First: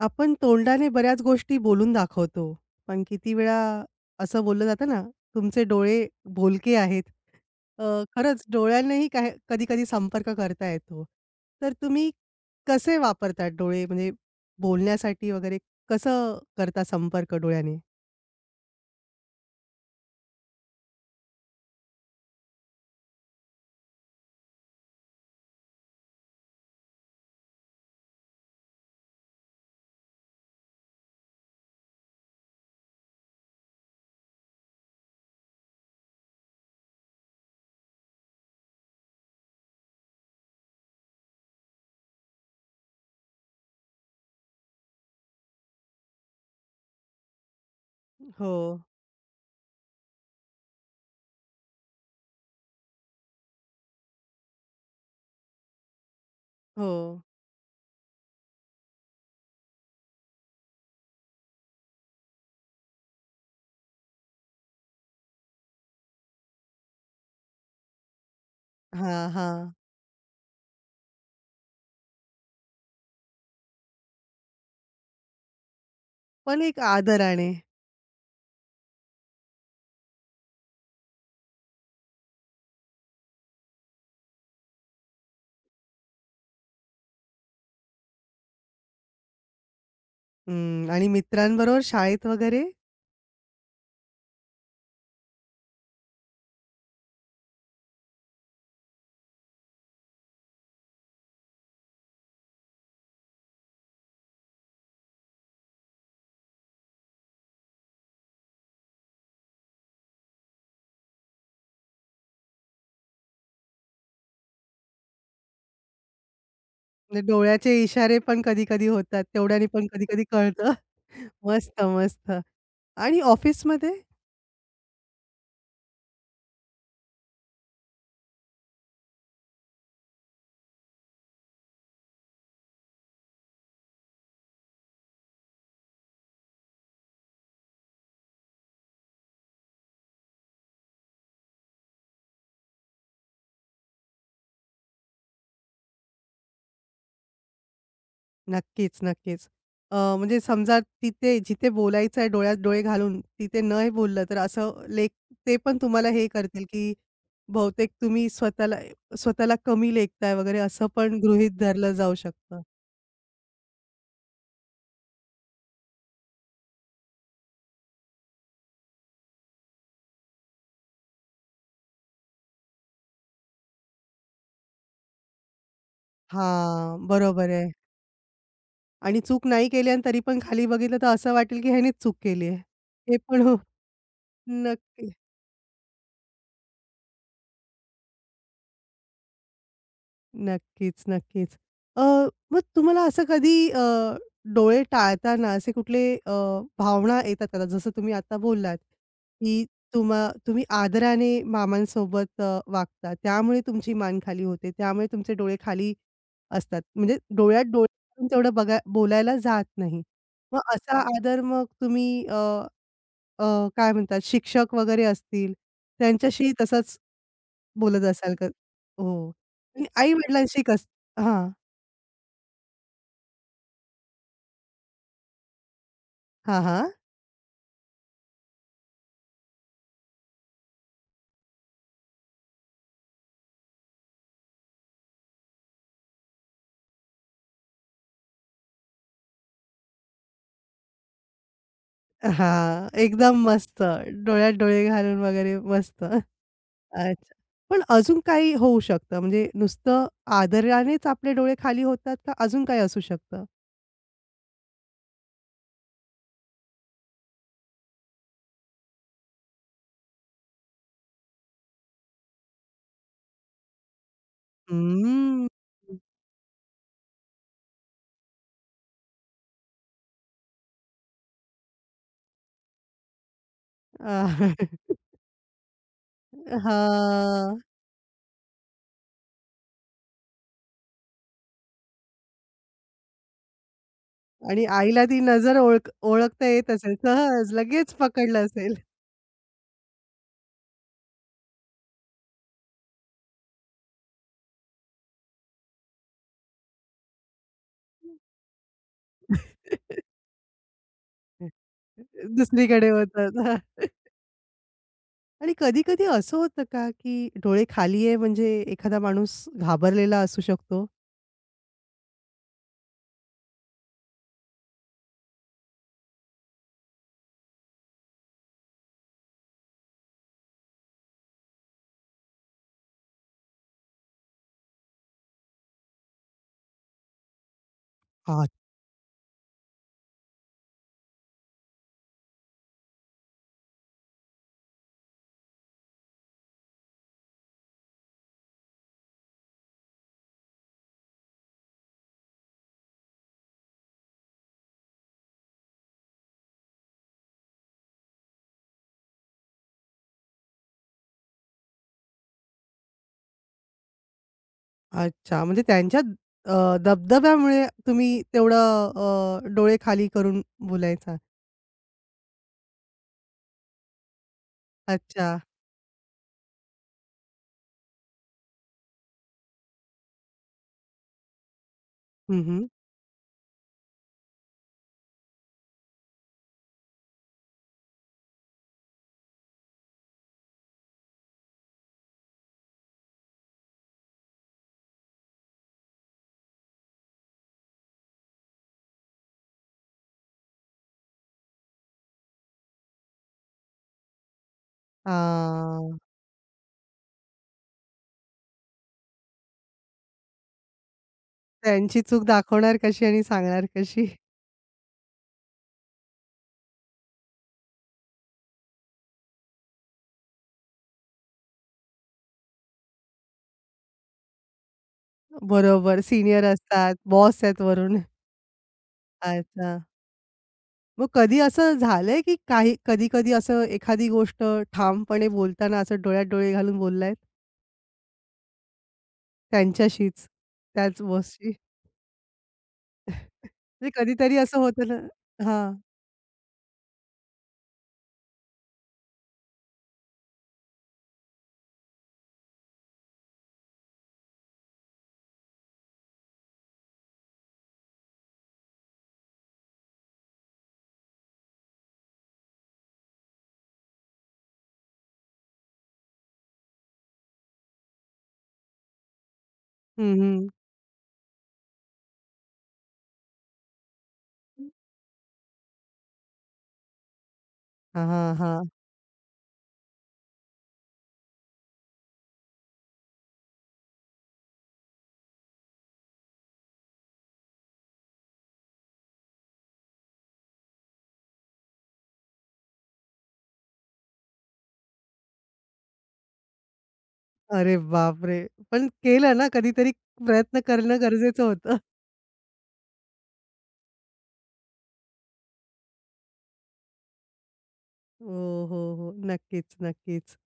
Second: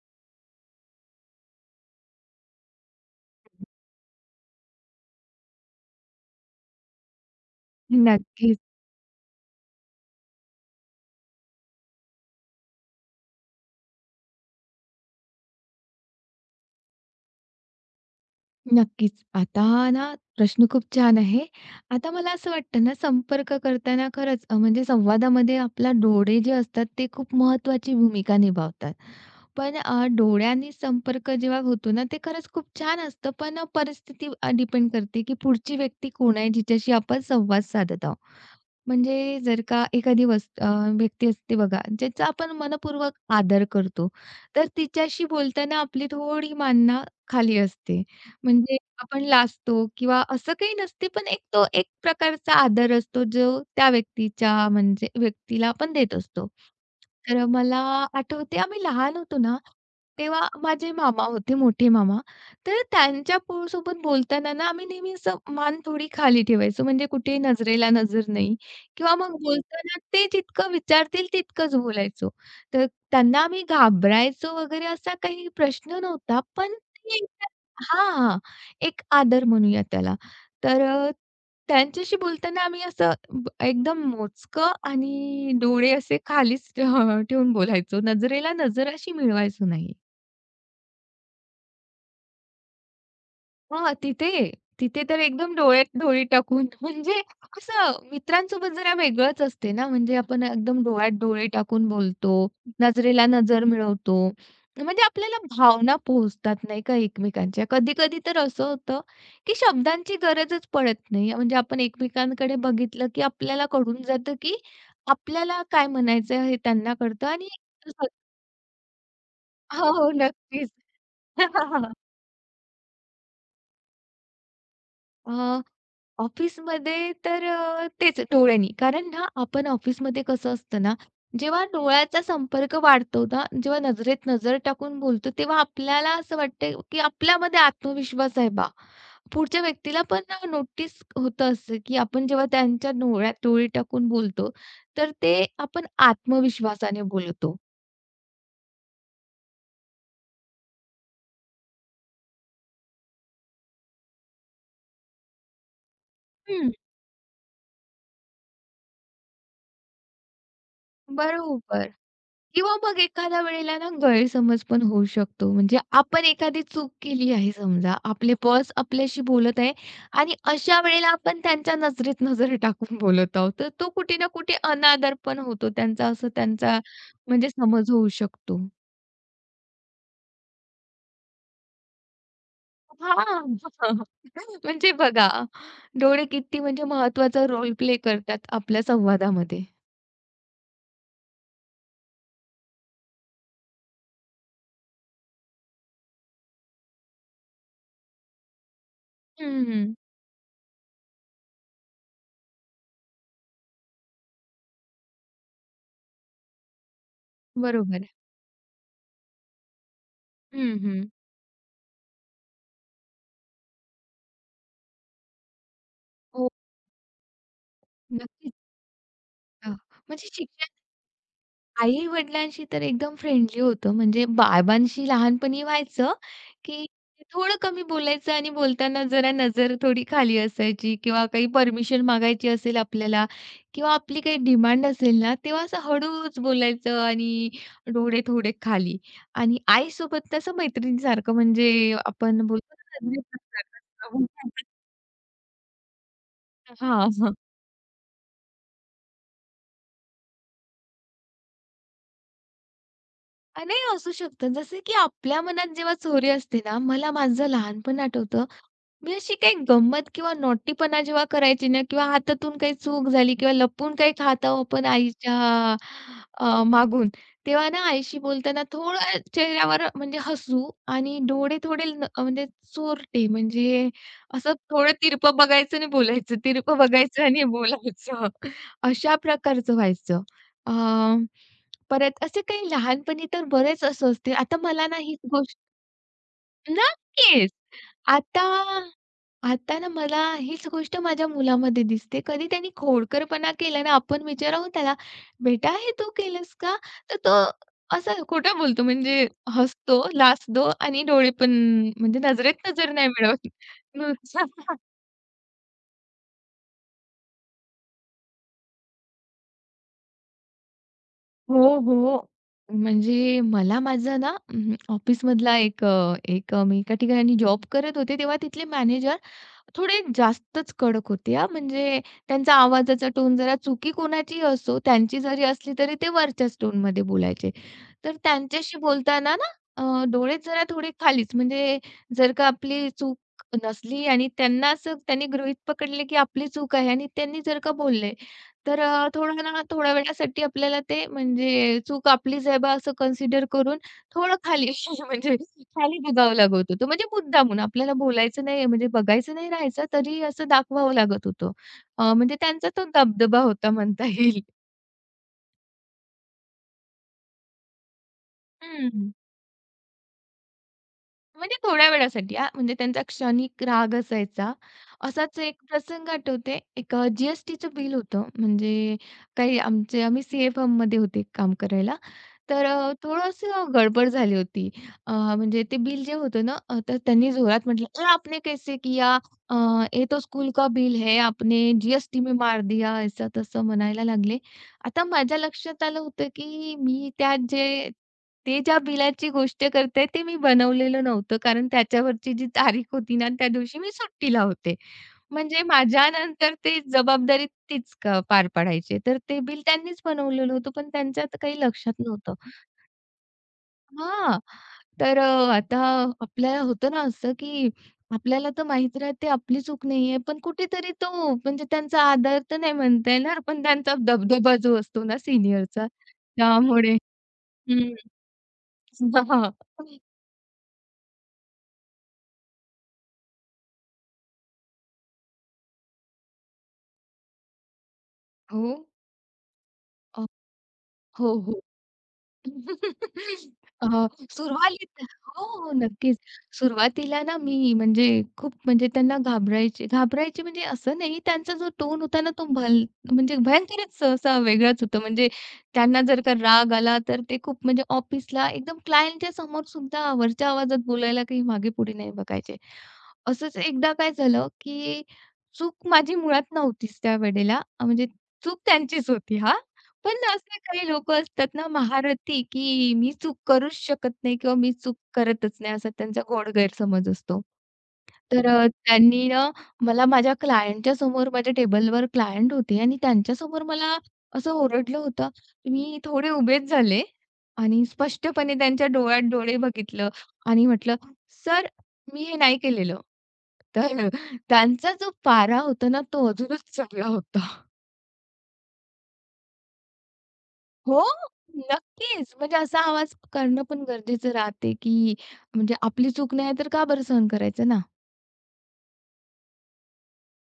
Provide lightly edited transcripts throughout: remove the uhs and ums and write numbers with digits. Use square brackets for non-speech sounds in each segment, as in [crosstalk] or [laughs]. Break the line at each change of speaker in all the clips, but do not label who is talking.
आपण तोंडाने बऱ्याच गोष्टी बोलून दाखवतो. पण किती वेळा असं बोललं जातं ना, तुमचे डोळे भोलके आहेत. अ, खरंच
नक्कीच,
डोळ्यांनाही काही कधी-कधी संपर्क करता येतो. तर तुम्ही कसे वापरतात डोळे म्हणजे बोलण्यासाठी वगैरे कसं करता संपर्क डोळ्याने?
नक्कीच. आता ना प्रश्न खूप छान आहे. आता मला असं वाटतं ना संपर्क करताना खरंच म्हणजे संवादामध्ये आपला डोळे जे असतात ते खूप महत्त्वाची भूमिका निभावतात. पण डोळ्यांनी संपर्क जेव्हा होतो ना, ते खरंच खूप छान असतं. पण परिस्थिती डिपेंड करते की पुढची व्यक्ती कोण आहे जिच्याशी आपण संवाद साधत आहोत. म्हणजे जर का एखादी व्यक्ती असते बघा, ज्याचा आपण मनपूर्वक आदर करतो, तर तिच्याशी बोलताना आपली थोडी मानना खाली असते.
हो,
म्हणजे आपण लाजतो किंवा असं काही नसते, पण एक तो एक प्रकारचा आदर असतो, जो त्या व्यक्तीच्या म्हणजे व्यक्तीला आपण देत असतो.
हो.
तर मला आठवते आम्ही लहान होतो ना, तेव्हा माझे मामा होते, मोठे मामा. तर त्यांच्या सोबत बोलताना ना, आम्ही नेहमी असं मान थोडी खाली ठेवायचो, म्हणजे कुठे नजरेला नजर नाही किंवा
हां,
मग
हां.
बोलताना ते जितकं विचारतील तितकंच बोलायचो. तर त्यांना आम्ही घाबरायचो वगैरे असा काही प्रश्न नव्हता.
पण
पण
एक
ते एक
आदराने.
हां, हां. एक आदर म्हणूया त्याला. तर त्यांच्याशी बोलताना आम्ही असं एकदम मोजकं आणि डोळे असे खालीच ठेवून बोलायचो. नजरेला नजर अशी मिळवायचो नाही.
हं. आणि मित्रांबरोबर शाळेत वगैरे?
हां, तिथे तिथे तर एकदम डोळ्यात डोळे टाकून [laughs] म्हणजे असं मित्रांसोबत जरा वेगळंच असते ना, म्हणजे आपण एकदम डोळ्यात डोळे टाकून बोलतो, नजरेला नजर मिळवतो. म्हणजे आपल्याला भावना पोहोचतात नाही का एकमेकांच्या. कधी-कधी तर असं होतं, की शब्दांची गरजच पडत नाही. म्हणजे आपण एकमेकांकडे बघितलं, की आपल्याला कळून जातं, की आपल्याला काय म्हणायचं हे त्यांना
म्हणजे
कळतं आणि
डोळ्याचे इशारे
[laughs]
पण कधी-कधी होतात. तेवढ्याने पण
हो, हो.
कधी-कधी
नक्कीच.
कळतं. [laughs] मस्त,
[laughs]
मस्त. आणि ऑफिसमध्ये?
अ, ऑफिसमध्ये तर तेच डोळ्यांनी. कारण ना आपण ऑफिसमध्ये कसं असतं ना, जेव्हा डोळ्याचा संपर्क वाढतो ना, जेव्हा नजरेत नजर टाकून बोलतो, तेव्हा आपल्याला असं वाटतं, की आपल्यामध्ये आत्मविश्वास आहे बा. पुढच्या व्यक्तीला पण नोटीस होतं असं, की आपण जेव्हा त्यांच्या डोळ्यात डोळे टाकून बोलतो, तर ते आपण आत्मविश्वासाने बोलतो.
नक्कीच, नक्कीच. म्हणजे समजा तिथे जिथे बोलायचं आहे डोळ्यात डोळे घालून, तिथे नाही बोललं तर असं लेख ते पण तुम्हाला हे करतील,
हं.
की बहुतेक तुम्ही स्वतःला स्वतःला कमी लेखताय वगैरे असं पण गृहीत
बरोबर.
धरलं जाऊ शकतं.
किंवा मग एखाद्या वेळेला ना गैरसमज पण होऊ शकतो. म्हणजे आपण एखादी चूक केली आहे समजा, आपले बॉस आपल्याशी बोलत आहे आणि अशा वेळेला आपण त्यांच्या नजरेत नजर टाकून बोलत आहोत. तर तो कुठे ना कुठे अनादर पण होतो त्यांचा, असं त्यांचा
हां,
म्हणजे
बरोबर आहे.
समज होऊ शकतो.
आणि चूक नाही केली आणि तरी पण खाली बघितलं तर असं वाटेल, की ह्यानेच चूक केली आहे. हे पण
हां.
हो,
[laughs] म्हणजे
नक्की.
बघा, डोळे किती म्हणजे महत्त्वाचा रोल प्ले करतात आपल्या संवादामध्ये.
नक्कीच, नक्कीच. अ, मग तुम्हाला असं कधी डोळे टाळताना असे कुठले भावना येतात का? जसं तुम्ही आता बोललात, की
हं,
तुम्ही आदराने मामांसोबत वागता. त्यामुळे तुमची मान खाली होते. त्यामुळे तुमचे डोळे खाली असतात. म्हणजे डोळ्यात डोळे
बरोबर.
घालून तेवढं बघा बोलायला जात नाही. मग
हं,
असा
हं.
आदर मग तुम्ही अ, अ, काय म्हणतात शिक्षक वगैरे असतील
हो,
त्यांच्याशी तसंच बोलत असाल का?
नक्कीच.
हो. आणि
म्हणजे
आई-वडिलांशी
शिक्षण
कसं हां.
आई-वडिलांशी तर एकदम फ्रेंडली होतं. म्हणजे बाबांशी लहानपणी व्हायचं,
हां,
की
हां.
थोडं कमी बोलायचं आणि बोलताना जरा नजर थोडी खाली असायची किंवा काही परमिशन मागायची असेल आपल्याला किंवा आपली काही डिमांड असेल ना, तेव्हा असं हळूच बोलायचं आणि डोळे थोडे खाली. आणि आईसोबत तसं मैत्रिणीसारखं म्हणजे आपण बोलतो
हां,
ना
एकदम मस्त. डोळ्यात डोळे घालून वगैरे मस्त.
हां,
अच्छा.
हां.
पण अजून काही होऊ शकतं? म्हणजे नुसतं आदरानेच आपले डोळे खाली होतात का अजून काही असू शकतं?
नाही असू शकतं. जसं की आपल्या मनात जेव्हा चोरी असते ना, मला माझं लहानपण आठवतं मी अशी काही गंमत किंवा नॉटीपणा जेव्हा करायची ना किंवा हातातून काही चूक झाली किंवा लपून काही खात आहोत आपण आईच्या
हम्म.
मागून, तेव्हा ना आईशी बोलताना थोडं चेहऱ्यावर म्हणजे हसू आणि डोळे थोडे म्हणजे चोरटे म्हणजे
अ,
असं थोडं तिरपं बघायचं आणि बोलायचं, तिरपं बघायचं आणि
हां. [laughs]
बोलायचं. अशा प्रकारचं व्हायचं. अ, परत असे काही लहानपणी तर बरेच असं असते. आता
आणि
मला ना
आईला
ही
ती नजर
गोष्ट
ओळख ओळखता येत असेल. सहज
नक्कीच.
लगेच पकडलं
आता
असेल.
आता ना मला हीच गोष्ट माझ्या मुलामध्ये दिसते. कधी त्यांनी खोडकरपणा केला ना, आपण विचारावं त्याला, "बेटा हे तू केलंस का?" तर तो असा खोटा बोलतो म्हणजे हसतो,
[laughs]
लाजतो आणि डोळे पण म्हणजे नजरेत
दुसरीकडे
नजर नाही
होतात.
मिळवत.
[laughs]
नुसता
आणि कधी-कधी असं होतं का, की डोळे खाली आहे म्हणजे एखादा माणूस घाबरलेला असू शकतो?
हो, हो. म्हणजे मला माझा ना ऑफिसमधला मी एका ठिकाणी जॉब करत होते, तेव्हा तिथले मॅनेजर थोडे जास्तच कडक होते हा, म्हणजे त्यांचा आवाजाचा टोन जरा चुकी कोणाचीही असो, त्यांची जरी असली तरी ते वरच्याच टोनमध्ये बोलायचे. तर
आ
त्यांच्याशी बोलताना ना डोळे जरा थोडे खालीच म्हणजे जर का आपली चूक नसली आणि त्यांना असं त्यांनी गृहीत पकडले की आपली चूक आहे आणि त्यांनी जर का बोलले, तर थोडं ना थोड्या वेळासाठी आपल्याला ते म्हणजे चूक आपलीच आहे बा असं कन्सिडर करून थोडं खाली [laughs] म्हणजे खाली बघावं लागत होतं. म्हणजे मुद्दामून आपल्याला बोलायचं नाही म्हणजे बघायचं नाही राहायचं तरी असं दाखवावं लागत होतं. म्हणजे त्यांचा तो दबदबा होता म्हणता येईल.
अच्छा. म्हणजे त्यांच्या अ, दबदब्यामुळे तुम्ही तेवढं
हं.
डोळे खाली करून बोलायचा.
म्हणजे थोड्या वेळासाठी हां, म्हणजे त्यांचा क्षणिक राग असायचा.
अच्छा.
असाच एक प्रसंग आठवते. एक जी-एस-टीचं बिल होतं. म्हणजे काही आमचे आम्ही सीए फर्ममध्ये होते काम करायला.
हं,
तर
हं.
थोडंसं गडबड झाली होती. म्हणजे ते बिल जे होतं ना, तर त्यांनी जोरात म्हटलं, "अरे! आपने कैसे किया? अ, ये तो स्कूल का बिल है. आपने जी में मार दिया." असं-तसं म्हणायला लागले. आता माझ्या लक्षात आलं होतं, की मी त्यात जे ते ज्या बिलाची गोष्ट करताय ते मी बनवलेलं नव्हतं. कारण त्याच्यावरची जी तारीख होती ना, त्या दिवशी मी सुट्टीला होते. म्हणजे माझ्यानंतर ते जबाबदारी तीच पार पाडायची. तर ते बिल त्यांनीच बनवलेलं होतं, पण त्यांच्या तर काही लक्षात
त्यांची चूक
नव्हतं.
दाखवणार कशी आणि सांगणार कशी?
हां, तर आता आपल्याला होतं ना असं, की आपल्याला तर माहीत राहते आपली चूक नाहीये, पण कुठेतरी तो म्हणजे त्यांचा आदर तर नाही म्हणता येणार, पण त्यांचा दबदबा जो असतो ना सीनियरचा,
बरोबर. सीनियर असतात,
त्यामुळे
बॉस आहेत
हं.
वरून.
हां.
अच्छा.
[laughs]
मग कधी असं झालंय, की काही कधी-कधी असं एखादी गोष्ट ठामपणे बोलताना असं डोळ्यात डोळे घालून बोललायत
हो. अ,
त्यांच्याशीच, त्याच
हो,
बॉसशी?
हो. [laughs]
म्हणजे
अ,
कधीतरी असं होतं ना
सुरुवातीला हो, हो,
हां.
नक्कीच. सुरुवातीला ना मी म्हणजे खूप म्हणजे त्यांना घाबरायचे घाबरायचे म्हणजे असं नाही, त्यांचा जो टोन होता ना तो म्हणजे भयंकरच असा वेगळाच होता. म्हणजे त्यांना जर का राग आला तर ते खूप म्हणजे ऑफिसला एकदम क्लायंटच्या समोर सुद्धा वरच्या आवाजात बोलायला काही मागे-पुढे नाही बघायचे. असंच एकदा काय झालं, की चूक माझी मुळात नव्हतीच त्यावेळेला म्हणजे चूक त्यांचीच होती हां.
हं,
पण
हं.
असे काही लोकं असतात ना महारथी, की मी चूक करूच शकत नाही किंवा मी चूक करतच नाही असा त्यांचा गोड गैरसमज असतो.
हां,
तर
हां.
त्यांनी ना मला माझ्या क्लायंटच्या समोर माझ्या टेबलवर क्लायंट होते आणि त्यांच्यासमोर मला असं ओरडलं होतं. मी थोडे उभेच झाले आणि स्पष्टपणे त्यांच्या डोळ्यात डोळे बघितलं आणि म्हटलं, "सर, मी हे नाही केलेलं." तर त्यांचा जो पारा होता ना तो अजूनच चढला होता.
अरे बापरे! पण केलं ना, कधीतरी प्रयत्न करणं
हो,
गरजेचं होतं.
नक्कीच. म्हणजे असा आवाज करणं पण गरजेचं राहते, की म्हणजे आपली चूक नाही तर का बरं सहन करायचं ना?
हो, हो, हो. नक्कीच, नक्कीच.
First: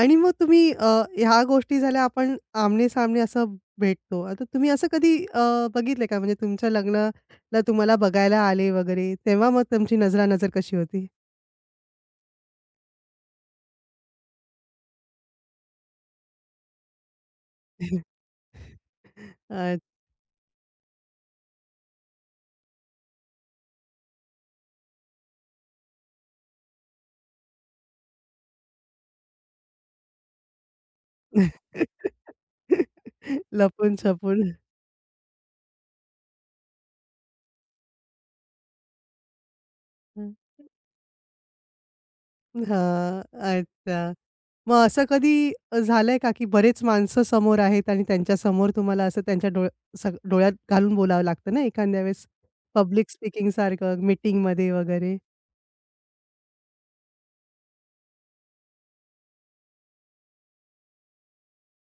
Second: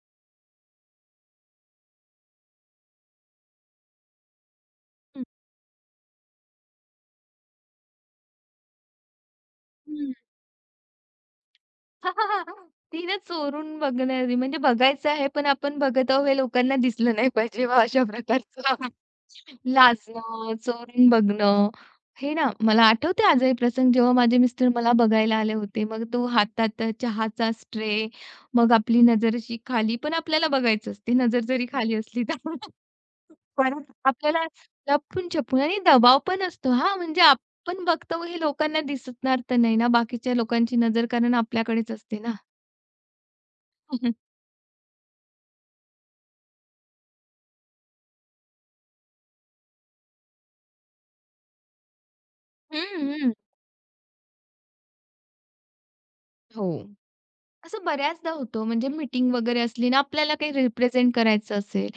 आणि मग तुम्ही ह्या गोष्टी झाल्या आपण आमने-सामने असं भेटतो. आता तुम्ही असं कधी
हं,
बघितलंय का म्हणजे तुमच्या लग्नाला तुम्हाला बघायला आले वगैरे, तेव्हा मग तुमची
हं.
नजरानजर कशी होती?
[laughs] ती ना चोरून बघणारी म्हणजे बघायचं आहे, पण आपण बघत आहोत हे लोकांना दिसलं नाही पाहिजे बा अशा प्रकारचं. [laughs]
अ,
लाजणं, चोरून बघणं, हे ना मला आठवते आजही प्रसंग जेव्हा माझे मिस्टर मला बघायला आले होते. मग तो हातात चहाचा स्ट्रे, मग आपली नजर अशी खाली पण आपल्याला बघायचं असते, नजर जरी खाली असली
[laughs]
तर. परत
लपून-छपून.
आपल्याला लपून-छपून आणि दबाव पण असतो हां, म्हणजे आपण बघतो हे लोकांना दिसणार तर नाही ना, बाकीच्या लोकांची नजर कारण आपल्याकडेच असते ना.
हां, अच्छा.
[laughs]
मग असं कधी झालंय का, की बरेच माणसं समोर आहेत आणि त्यांच्यासमोर तुम्हाला असं त्यांच्या डोळ्यात घालून बोलावं लागतं ना एखाद्या वेळेस,
हं,
पब्लिक
हं.
स्पीकिंगसारखं मीटिंगमध्ये वगैरे?
हो. असं बऱ्याचदा होतं म्हणजे मीटिंग वगैरे असली ना आपल्याला काही रिप्रेझेंट करायचं असेल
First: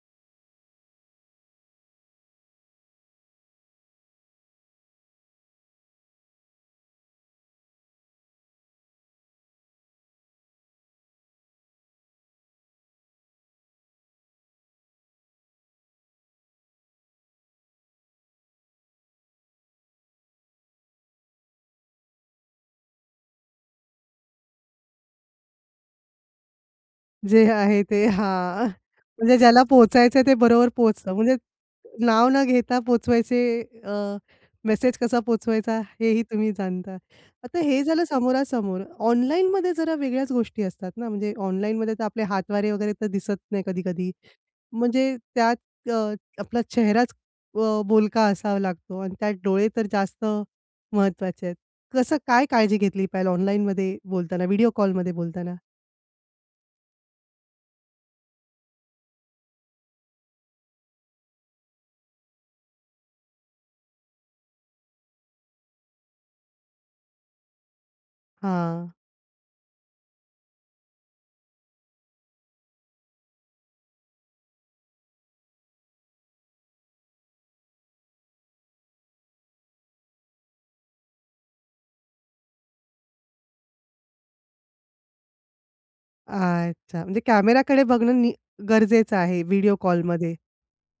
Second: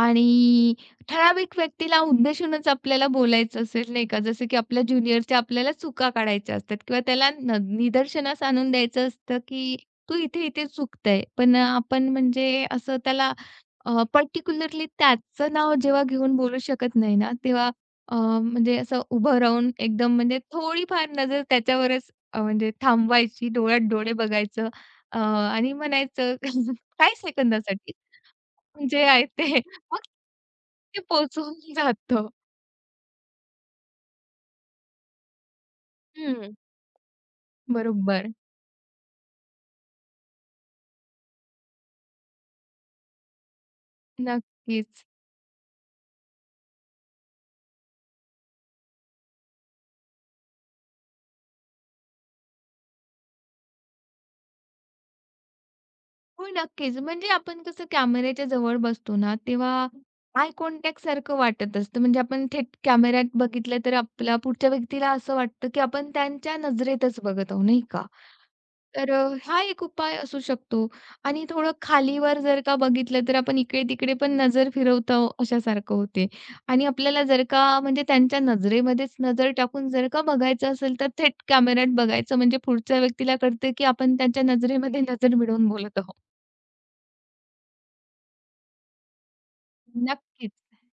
आणि ठराविक व्यक्तीला उद्देशूनच आपल्याला बोलायचं असेल नाही का जसं की आपल्या ज्युनियरच्या आपल्याला चुका काढायच्या असतात किंवा त्याला निदर्शनास आणून द्यायचं असतं की तू इथे इथे चुकतंय पण आपण म्हणजे असं त्याला पर्टिक्युलरली त्याचं नाव जेव्हा घेऊन बोलू शकत नाही ना तेव्हा म्हणजे असं उभं राहून एकदम म्हणजे थोडीफार नजर त्याच्यावरच म्हणजे थांबवायची डोळ्यात डोळे बघायचं अ, आणि म्हणायचं [laughs] काही
जे आहे
सेकंदासाठी
ते हां.
जे आहे
म्हणजे
ते
ज्याला
[laughs] मग
पोहोचायचंय ते बरोबर
ते
पोहोचतं. म्हणजे
पोहोचून [laughs]
नाव
जातं.
न घेता पोहोचवायचे मेसेज कसा पोहोचवायचा हेही तुम्ही
हं.
जाणता. आता हे झालं
बरोबर.
समोरासमोर. ऑनलाईनमध्ये जरा वेगळ्याच गोष्टी असतात ना, म्हणजे ऑनलाईनमध्ये तर आपले हातवारे वगैरे तर दिसत नाही कधी-कधी. म्हणजे
नक्कीच.
त्यात अ, आपला चेहराच बोलका असावा लागतो आणि त्यात डोळे तर जास्त महत्त्वाचे आहेत. कसं काय काळजी घेतली पाहिजे ऑनलाईनमध्ये बोलताना, व्हिडिओ कॉलमध्ये बोलताना?
हो, नक्कीच. म्हणजे आपण कसं कॅमेऱ्याच्या जवळ बसतो ना, तेव्हा आय कॉन्टॅक्ट सारखं वाटत असतं. म्हणजे आपण थेट कॅमेऱ्यात बघितलं तर आपल्या पुढच्या व्यक्तीला असं वाटतं, की आपण त्यांच्या नजरेतच बघत आहोत, नाही का?
हां.
तर हा एक उपाय असू शकतो आणि थोडं खालीवर जर का बघितलं तर आपण इकडे-तिकडे पण नजर फिरवतो अशासारखं होते आणि आपल्याला जर का म्हणजे त्यांच्या नजरेमध्येच नजर टाकून जर का बघायचं असेल तर थेट कॅमेऱ्यात बघायचं म्हणजे पुढच्या व्यक्तीला कळतं की आपण त्यांच्या नजरेमध्ये नजर मिळवून बोलत आहोत.
अच्छा. म्हणजे कॅमेराकडे बघणं नि गरजेचं आहे व्हिडिओ कॉलमध्ये.
नक्कीच.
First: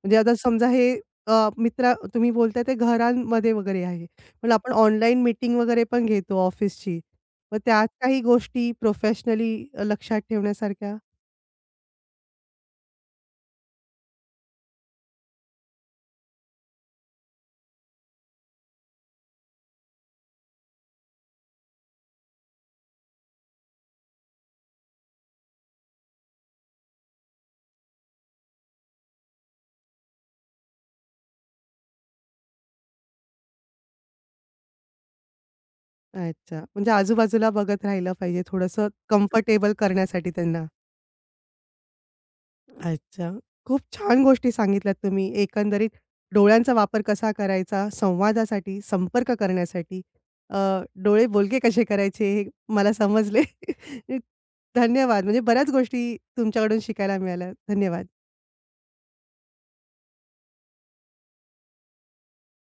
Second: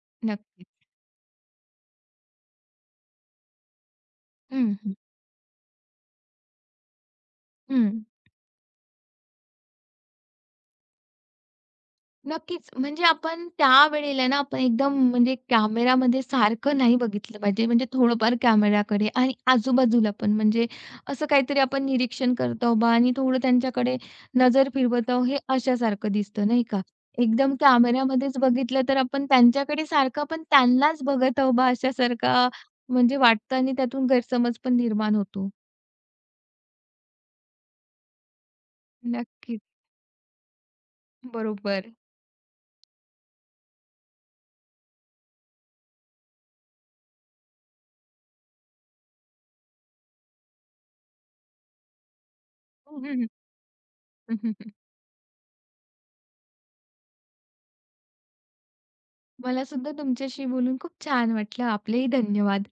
म्हणजे आता समजा
नक्कीच.
हे अ, मित्र तुम्ही बोलताय ते घरांमध्ये वगैरे आहे. पण
हं,
आपण
हं.
ऑनलाईन मीटिंग वगैरे पण घेतो ऑफिसची. मग त्यात
हं.
काही गोष्टी प्रोफेशनली लक्षात ठेवण्यासारख्या?
नक्कीच. म्हणजे आपण त्यावेळेला ना, आपण एकदम म्हणजे कॅमेरामध्ये सारखं नाही बघितलं पाहिजे. म्हणजे थोडंफार कॅमेराकडे आणि आजूबाजूला पण म्हणजे असं काहीतरी आपण निरीक्षण करत आहोत बा आणि थोडं त्यांच्याकडे नजर फिरवत आहोत, हे अशासारखं दिसतं नाही का? एकदम कॅमेरामध्येच बघितलं तर आपण त्यांच्याकडे सारखं आपण त्यांनाच बघत आहोत बा अशासारखा म्हणजे वाटतं आणि त्यातून गैरसमज पण निर्माण होतो.
अच्छा. म्हणजे आजूबाजूला बघत राहिलं पाहिजे थोडंसं
नक्कीच.
कम्फर्टेबल करण्यासाठी त्यांना.
बरोबर.
अच्छा. खूप छान गोष्टी सांगितल्यात तुम्ही. एकंदरीत डोळ्यांचा वापर कसा करायचा संवादासाठी, संपर्क करण्यासाठी. अ, डोळे बोलके कसे करायचे हे मला समजले. [laughs]
[laughs]
धन्यवाद. म्हणजे बऱ्याच गोष्टी तुमच्याकडून शिकायला मिळाल्या. धन्यवाद.
मला सुद्धा तुमच्याशी बोलून खूप छान वाटलं. आपलेही धन्यवाद.